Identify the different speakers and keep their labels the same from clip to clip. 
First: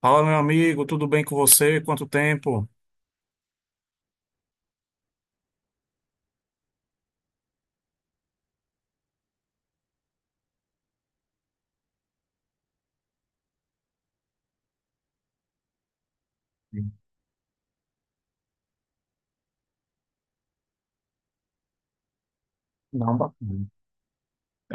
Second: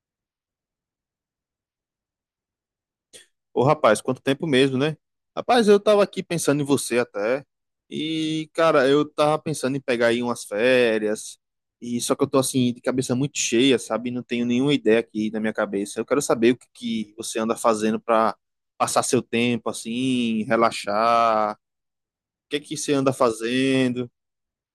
Speaker 1: Fala, meu amigo, tudo bem com você? Quanto tempo?
Speaker 2: Ô, rapaz, quanto tempo mesmo, né? Rapaz, eu tava aqui pensando em você até. E, cara, eu tava pensando em pegar aí umas férias. E só que eu tô assim, de cabeça muito cheia, sabe? Não tenho nenhuma ideia aqui na minha cabeça. Eu quero saber o que que você anda fazendo pra passar seu tempo assim, relaxar. O que que você anda
Speaker 1: Não, bacana.
Speaker 2: fazendo?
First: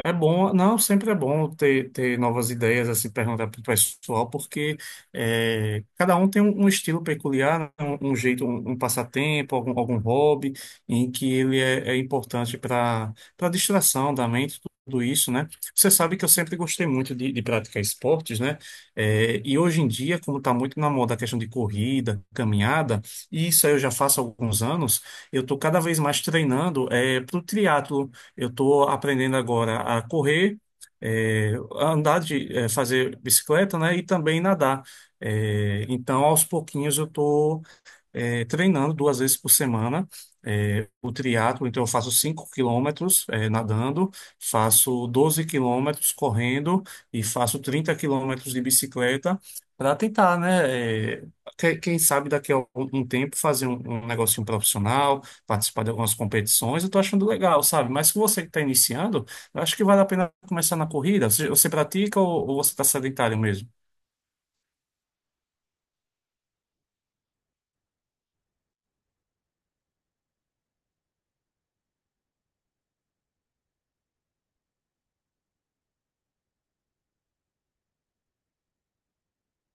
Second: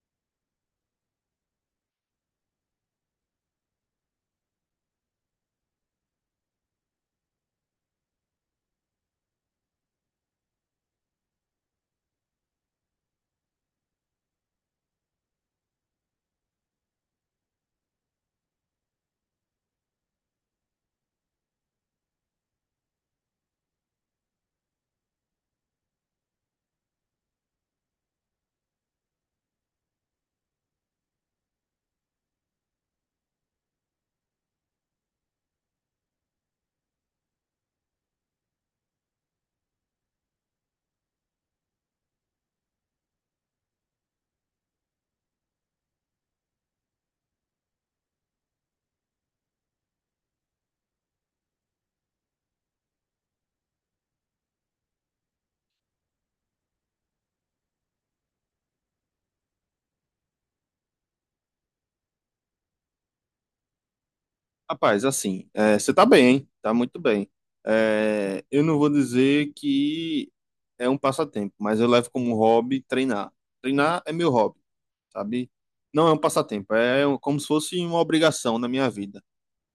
Speaker 1: É bom, não, sempre é bom ter novas ideias, assim, perguntar para o pessoal, porque é, cada um tem um estilo peculiar, né, um jeito, um passatempo, algum hobby, em que ele é importante para distração da mente, tudo isso, né? Você sabe que eu sempre gostei muito de praticar esportes, né? É, e hoje em dia, como está muito na moda a questão de corrida, caminhada, e isso aí eu já faço há alguns anos, eu estou cada vez mais treinando para o triatlo. Eu estou aprendendo agora a correr, a andar de, fazer bicicleta, né? E também nadar. Então, aos pouquinhos, eu estou treinando duas vezes por semana o triatlo. Então, eu faço 5 km nadando, faço 12 km correndo e faço 30 km de bicicleta para tentar, né? Quem sabe daqui a algum tempo fazer um, um negocinho profissional, participar de algumas competições, eu estou achando legal, sabe? Mas se você que está iniciando, eu acho que vale a pena começar na corrida. Você pratica ou você está sedentário mesmo?
Speaker 2: Rapaz, assim, é, você tá bem, hein? Tá muito bem. É, eu não vou dizer que é um passatempo, mas eu levo como hobby treinar. Treinar é meu hobby, sabe? Não é um passatempo, é um- como se fosse uma obrigação na minha vida.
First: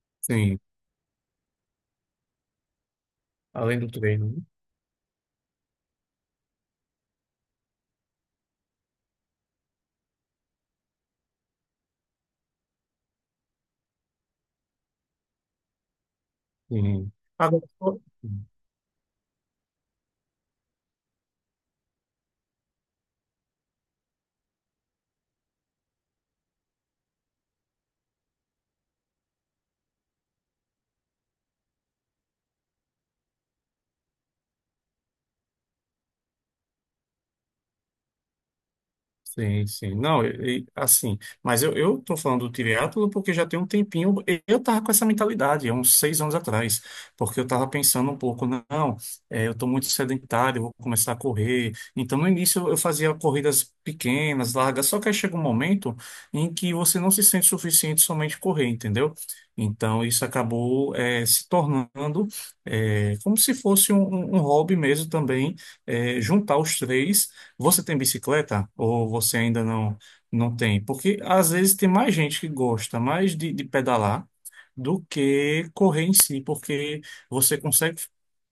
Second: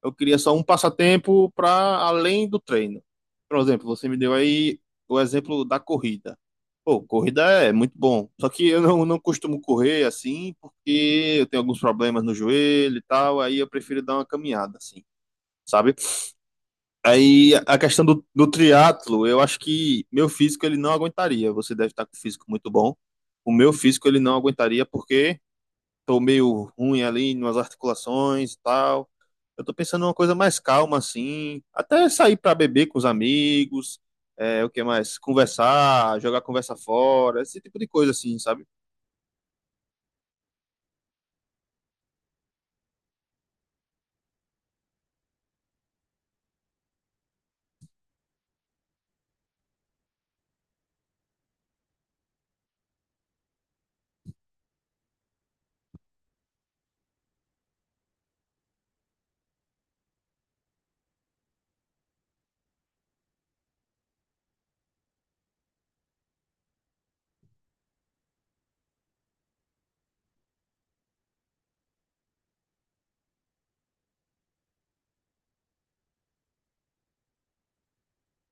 Speaker 2: Eu queria só
Speaker 1: Sim,
Speaker 2: um passatempo para além do treino. Por
Speaker 1: além
Speaker 2: exemplo,
Speaker 1: do
Speaker 2: você me
Speaker 1: treino,
Speaker 2: deu
Speaker 1: né?
Speaker 2: aí o exemplo da corrida. Pô, corrida é muito bom. Só que eu não costumo correr assim, porque eu tenho alguns problemas no joelho e tal, aí eu prefiro dar uma caminhada, assim, sabe?
Speaker 1: Sim.
Speaker 2: Aí
Speaker 1: Agora,
Speaker 2: a questão do triatlo, eu acho que meu físico ele não aguentaria. Você deve estar com o físico muito bom. O meu físico ele não aguentaria porque tô meio ruim ali nas articulações e tal. Eu tô pensando numa coisa mais calma assim, até sair para beber com os amigos, o que mais? Conversar, jogar conversa fora, esse tipo de coisa assim, sabe?
Speaker 1: sim, sim. Não, e, assim, mas eu tô falando do triatlo porque já tem um tempinho, eu tava com essa mentalidade, há uns 6 anos atrás, porque eu tava pensando um pouco, não, é, eu tô muito sedentário, eu vou começar a correr. Então, no início eu fazia corridas pequenas, largas, só que aí chega um momento em que você não se sente suficiente somente correr, entendeu? Então, isso acabou, se tornando, como se fosse um, um hobby mesmo também, juntar os três. Você tem bicicleta ou você ainda não tem? Porque às vezes tem mais gente que gosta mais de pedalar do que correr em si, porque você consegue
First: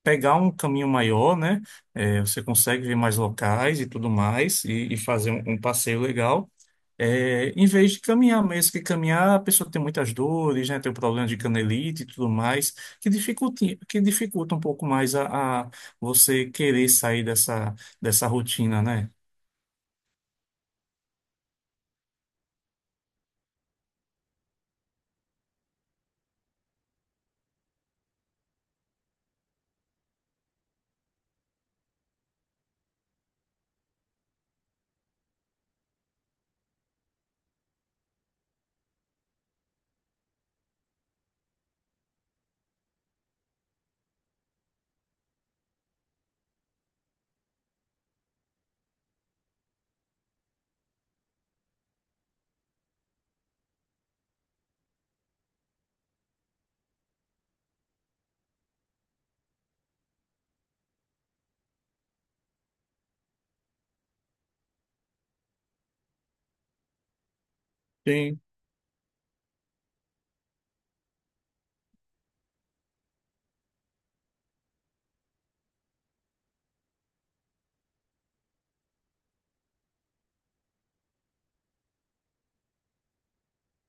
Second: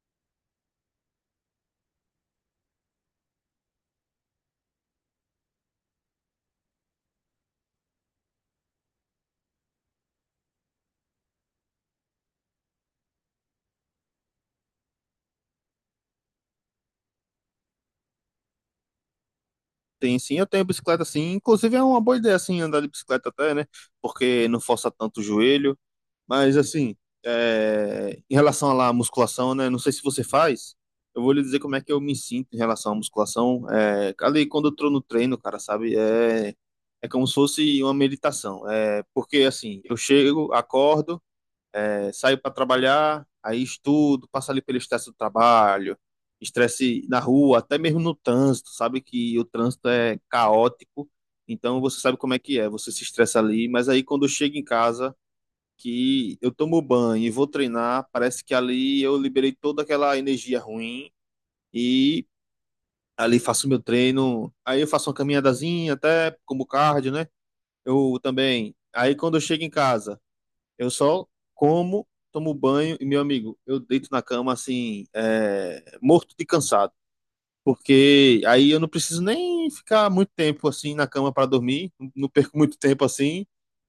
Speaker 1: pegar um caminho maior, né? É, você consegue ver mais locais e tudo mais e fazer um, um passeio legal. É, em vez de caminhar mesmo, que caminhar a pessoa tem muitas dores, né? Tem o problema de canelite e tudo mais, que dificulta um pouco mais a você querer sair dessa rotina, né?
Speaker 2: Tem sim, eu tenho bicicleta assim, inclusive é uma boa ideia assim andar de bicicleta até, né? Porque não força tanto o joelho. Mas assim, em relação à lá à musculação, né? Não sei se você faz. Eu vou lhe dizer como é que eu me sinto em relação à musculação. Ali quando eu tô no treino, cara, sabe? É como se fosse uma meditação. Porque assim, eu chego, acordo, saio para trabalhar, aí estudo, passo ali pelo estresse do trabalho, estresse na rua, até mesmo no trânsito, sabe? Que o trânsito é caótico. Então você sabe como é que é. Você se estressa ali, mas aí quando eu chego em casa que eu tomo banho e vou treinar, parece que ali eu liberei toda aquela energia ruim e ali faço meu treino. Aí eu faço uma caminhadazinha, até como cardio, né? Eu
Speaker 1: Sim,
Speaker 2: também. Aí quando eu chego em casa, eu só como, tomo banho e, meu amigo, eu deito na cama assim, morto de cansado. Porque aí eu não preciso nem ficar muito tempo assim na cama para dormir, não perco muito tempo assim,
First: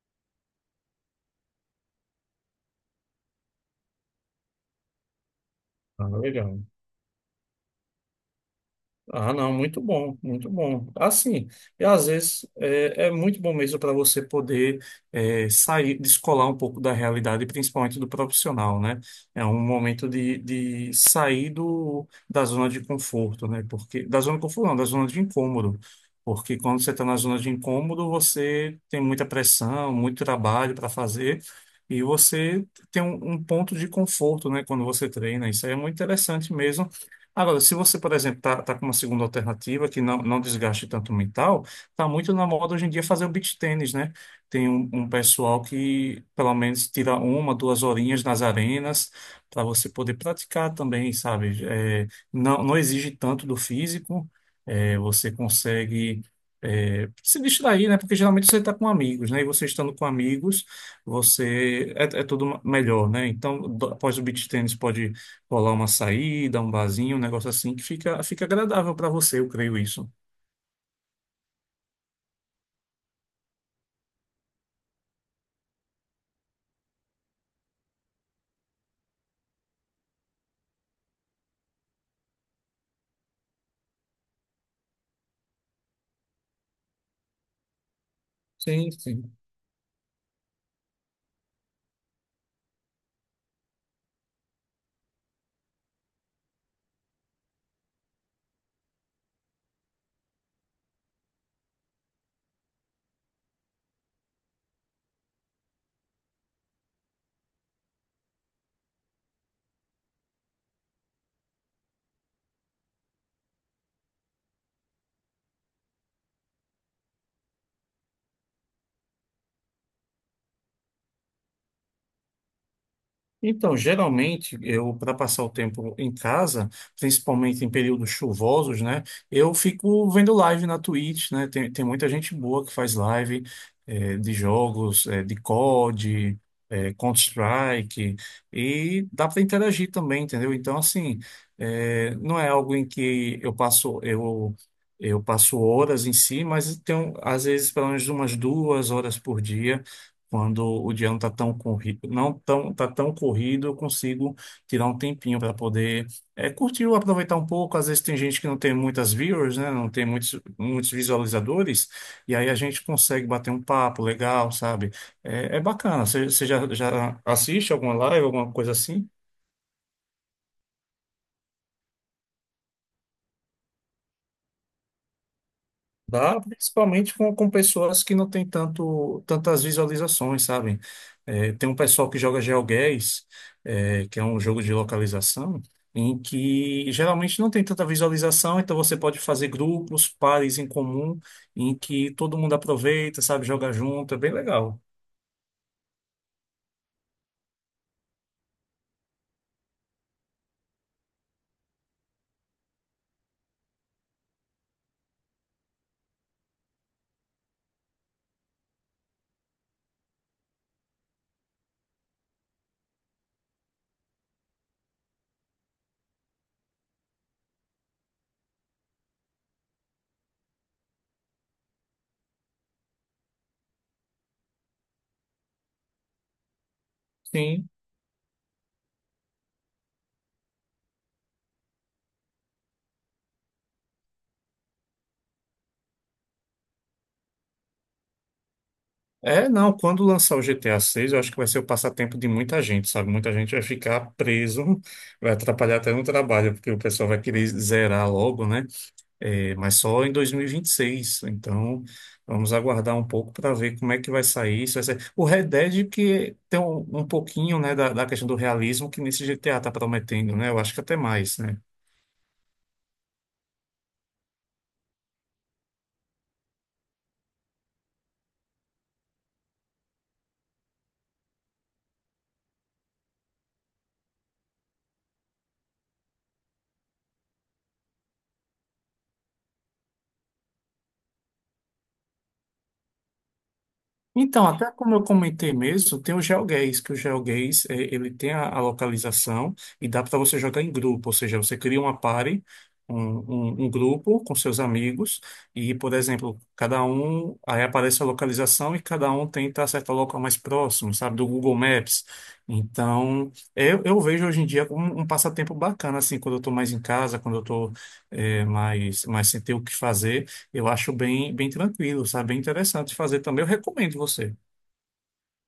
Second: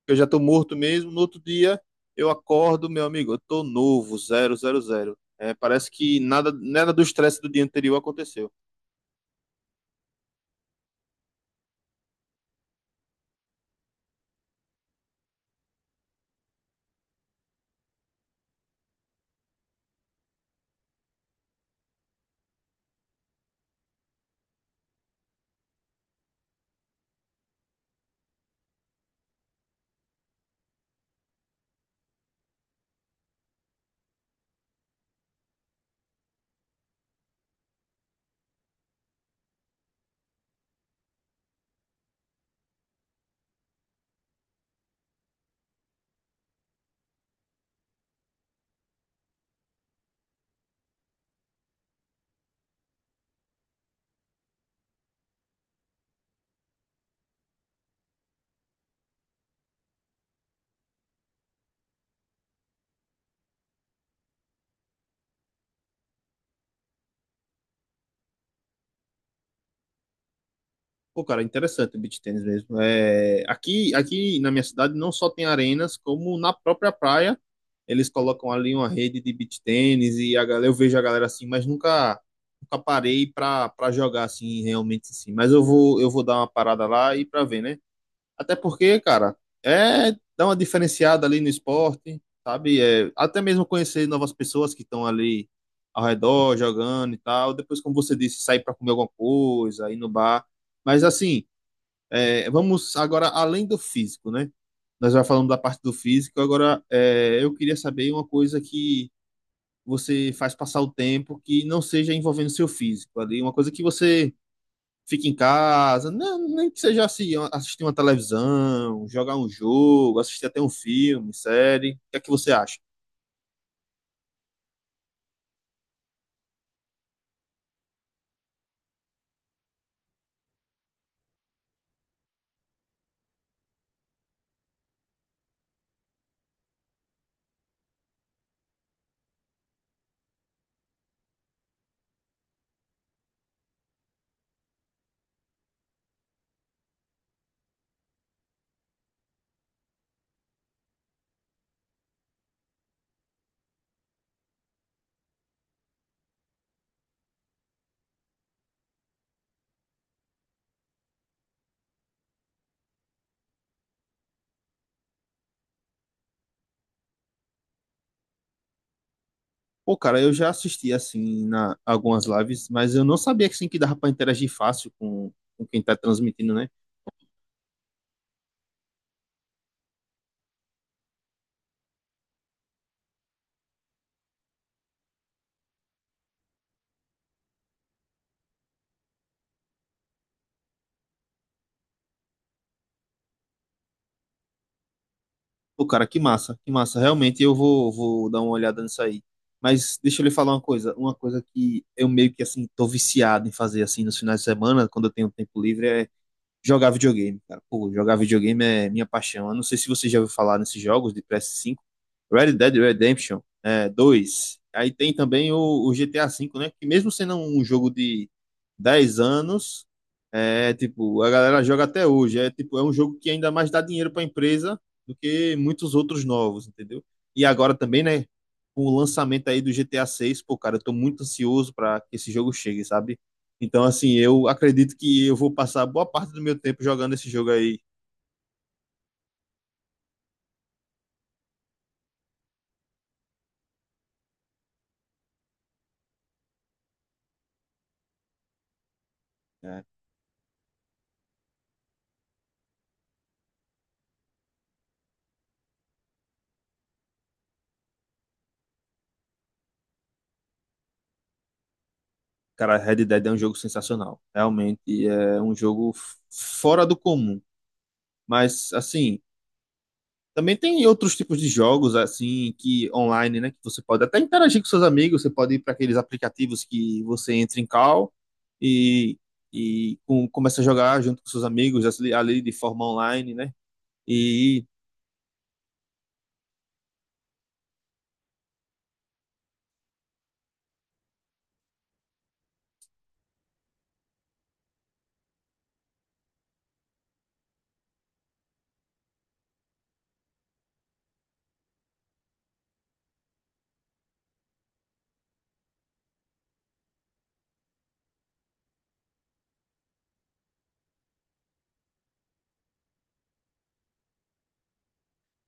Speaker 2: eu já tô morto mesmo. No outro dia eu acordo, meu amigo, eu tô novo, zero, zero, zero. Parece
Speaker 1: ah,
Speaker 2: que nada,
Speaker 1: legal.
Speaker 2: nada do estresse do dia anterior aconteceu.
Speaker 1: Ah, não, muito bom, muito bom. Assim, e às vezes é muito bom mesmo para você poder sair, descolar um pouco da realidade, principalmente do profissional, né? É um momento de sair do, da zona de conforto, né? Porque, da zona de conforto, não, da zona de incômodo. Porque quando você está na zona de incômodo, você tem muita pressão, muito trabalho para fazer, e você tem um, um ponto de conforto, né? Quando você treina. Isso aí é muito interessante mesmo. Agora, se você, por exemplo, tá com uma segunda alternativa que não, não desgaste tanto o mental, tá muito na moda hoje em dia fazer o beach tennis, né? Tem um, um pessoal que pelo menos tira uma, duas horinhas nas arenas para você poder praticar também, sabe? É, não, não exige tanto do físico, é, você consegue se distrair, né? Porque geralmente você está com amigos, né? E você estando com amigos, você é tudo melhor, né? Então, após o beach tennis pode colar uma saída, um barzinho, um negócio assim que fica agradável para você, eu creio isso.
Speaker 2: Pô, cara, interessante o beach tennis mesmo. Aqui na minha cidade não só tem arenas, como na própria praia eles colocam ali uma rede de beach tennis e a galera, eu vejo a galera assim, mas nunca, nunca parei pra jogar assim realmente assim. Mas eu vou dar uma parada lá e pra ver, né? Até
Speaker 1: Sim,
Speaker 2: porque, cara,
Speaker 1: sim.
Speaker 2: é dar uma diferenciada ali no esporte, sabe? Até mesmo conhecer novas pessoas que estão ali ao redor, jogando e tal. Depois, como você disse, sair para comer alguma coisa, ir no bar. Mas assim, vamos agora além do físico, né? Nós já falamos da parte do físico, agora eu queria saber uma coisa que você faz passar o tempo que não seja envolvendo seu físico ali, uma coisa que você fica em casa, não, nem que seja assim, assistir uma televisão, jogar um jogo, assistir até um filme, série. O que é que você acha?
Speaker 1: Então, geralmente, eu, para passar o tempo em casa, principalmente em períodos chuvosos, né, eu fico vendo live na Twitch, né, tem muita gente boa que faz live de jogos, de COD, Counter-Strike, e dá para interagir também, entendeu? Então, assim, não é algo em que eu passo horas em si, mas tem, um, às vezes, pelo menos umas duas horas por dia quando o dia não está tão corrido, não tão, tá tão corrido, eu consigo tirar um tempinho para poder curtir ou aproveitar um pouco. Às vezes tem gente que não tem muitas viewers, né? Não tem muitos visualizadores, e aí a gente consegue bater um papo legal, sabe? É, é bacana. Você já, já assiste alguma live, alguma coisa assim?
Speaker 2: Pô, cara, eu já assisti assim na algumas lives, mas eu não sabia que assim, que dava pra interagir fácil com quem tá
Speaker 1: Dá,
Speaker 2: transmitindo, né?
Speaker 1: principalmente com pessoas que não têm tanto, tantas visualizações, sabe? É, tem um pessoal que joga GeoGuessr, é, que é um jogo de localização, em que geralmente não tem tanta visualização, então você pode fazer grupos, pares em comum, em que todo mundo aproveita, sabe? Joga junto, é bem legal.
Speaker 2: Pô, cara, que massa, que massa. Realmente eu vou dar uma olhada nisso aí. Mas deixa eu lhe falar uma coisa que eu meio que assim tô viciado em fazer assim nos finais de semana, quando eu tenho tempo livre, é jogar videogame, cara. Pô, jogar videogame é minha paixão. Eu não sei se você já ouviu falar nesses jogos de PS5. Red Dead Redemption 2. Aí tem também o GTA 5, né? Que mesmo sendo um jogo de 10 anos, é tipo, a galera joga até hoje. É tipo, é um jogo que ainda mais dá dinheiro para a empresa do que muitos outros novos, entendeu? E
Speaker 1: Sim.
Speaker 2: agora também, né? Com o lançamento aí do GTA 6, pô, cara, eu tô muito ansioso para que esse jogo chegue, sabe? Então, assim, eu acredito que eu vou passar boa parte do meu tempo jogando esse jogo aí,
Speaker 1: É, não, quando lançar o GTA 6, eu acho que vai ser o passatempo de muita gente, sabe? Muita gente vai ficar preso, vai atrapalhar até no trabalho, porque o pessoal vai querer zerar logo, né? É, mas
Speaker 2: né?
Speaker 1: só em 2026. Então, vamos aguardar um pouco para ver como é que vai sair isso. Vai ser... O Red Dead que tem um, um pouquinho, né, da questão do realismo que nesse GTA tá prometendo, né? Eu acho que até mais, né?
Speaker 2: Cara, Red Dead é um jogo sensacional. Realmente é um jogo fora do comum. Mas, assim, também tem outros tipos de jogos, assim, que online, né? Que você pode até interagir com seus amigos. Você pode ir para aqueles aplicativos que você entra em call e, e começa a jogar junto com seus amigos, assim, ali de forma online, né?
Speaker 1: Então,
Speaker 2: E
Speaker 1: até como eu comentei mesmo, tem o GeoGuessr, que o GeoGuessr, eh, ele tem a localização e dá para você jogar em grupo, ou seja, você cria uma party, um, um grupo com seus amigos e, por exemplo, cada um, aí aparece a localização e cada um tenta acertar o local mais próximo, sabe, do Google Maps. Então, eu vejo hoje em dia como um passatempo bacana, assim, quando eu estou mais em casa, quando eu estou mais, mais sem ter o que fazer, eu acho bem, bem tranquilo, sabe? Bem interessante fazer também. Eu recomendo você,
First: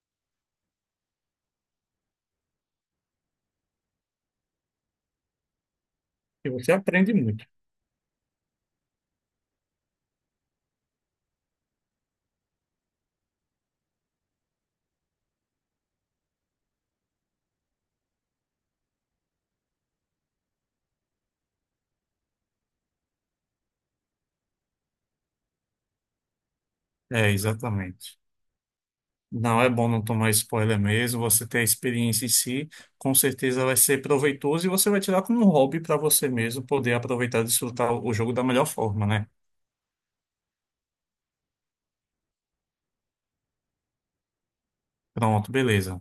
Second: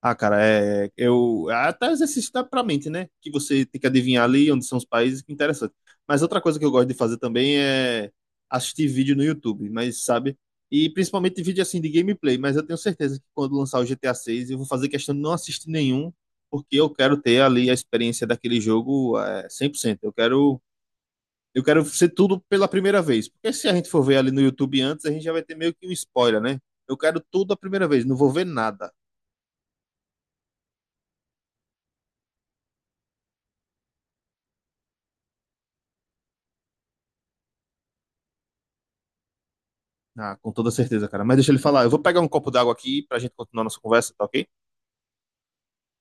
Speaker 2: Ah, cara, eu até exercício dá pra mente, né? Que você tem que adivinhar ali onde são os países, que é interessante. Mas outra
Speaker 1: que
Speaker 2: coisa que eu
Speaker 1: você
Speaker 2: gosto de
Speaker 1: aprende
Speaker 2: fazer
Speaker 1: muito.
Speaker 2: também é assistir vídeo no YouTube, mas sabe? E principalmente vídeo assim de gameplay, mas eu tenho certeza que quando lançar o GTA 6 eu vou fazer questão de não assistir nenhum, porque eu quero ter ali a experiência daquele jogo 100%. Eu quero ser tudo pela primeira vez, porque se a gente for ver ali no YouTube antes, a gente já vai ter meio que um spoiler, né? Eu quero
Speaker 1: É,
Speaker 2: tudo a primeira vez, não
Speaker 1: exatamente.
Speaker 2: vou ver nada.
Speaker 1: Não é bom não tomar spoiler mesmo, você ter a experiência em si, com certeza vai ser proveitoso e você vai tirar como um hobby para você mesmo poder aproveitar e desfrutar o jogo da melhor forma, né?
Speaker 2: Ah, com toda certeza, cara. Mas deixa ele falar. Eu vou pegar um copo d'água aqui pra gente continuar nossa conversa, tá ok?
Speaker 1: Pronto, beleza.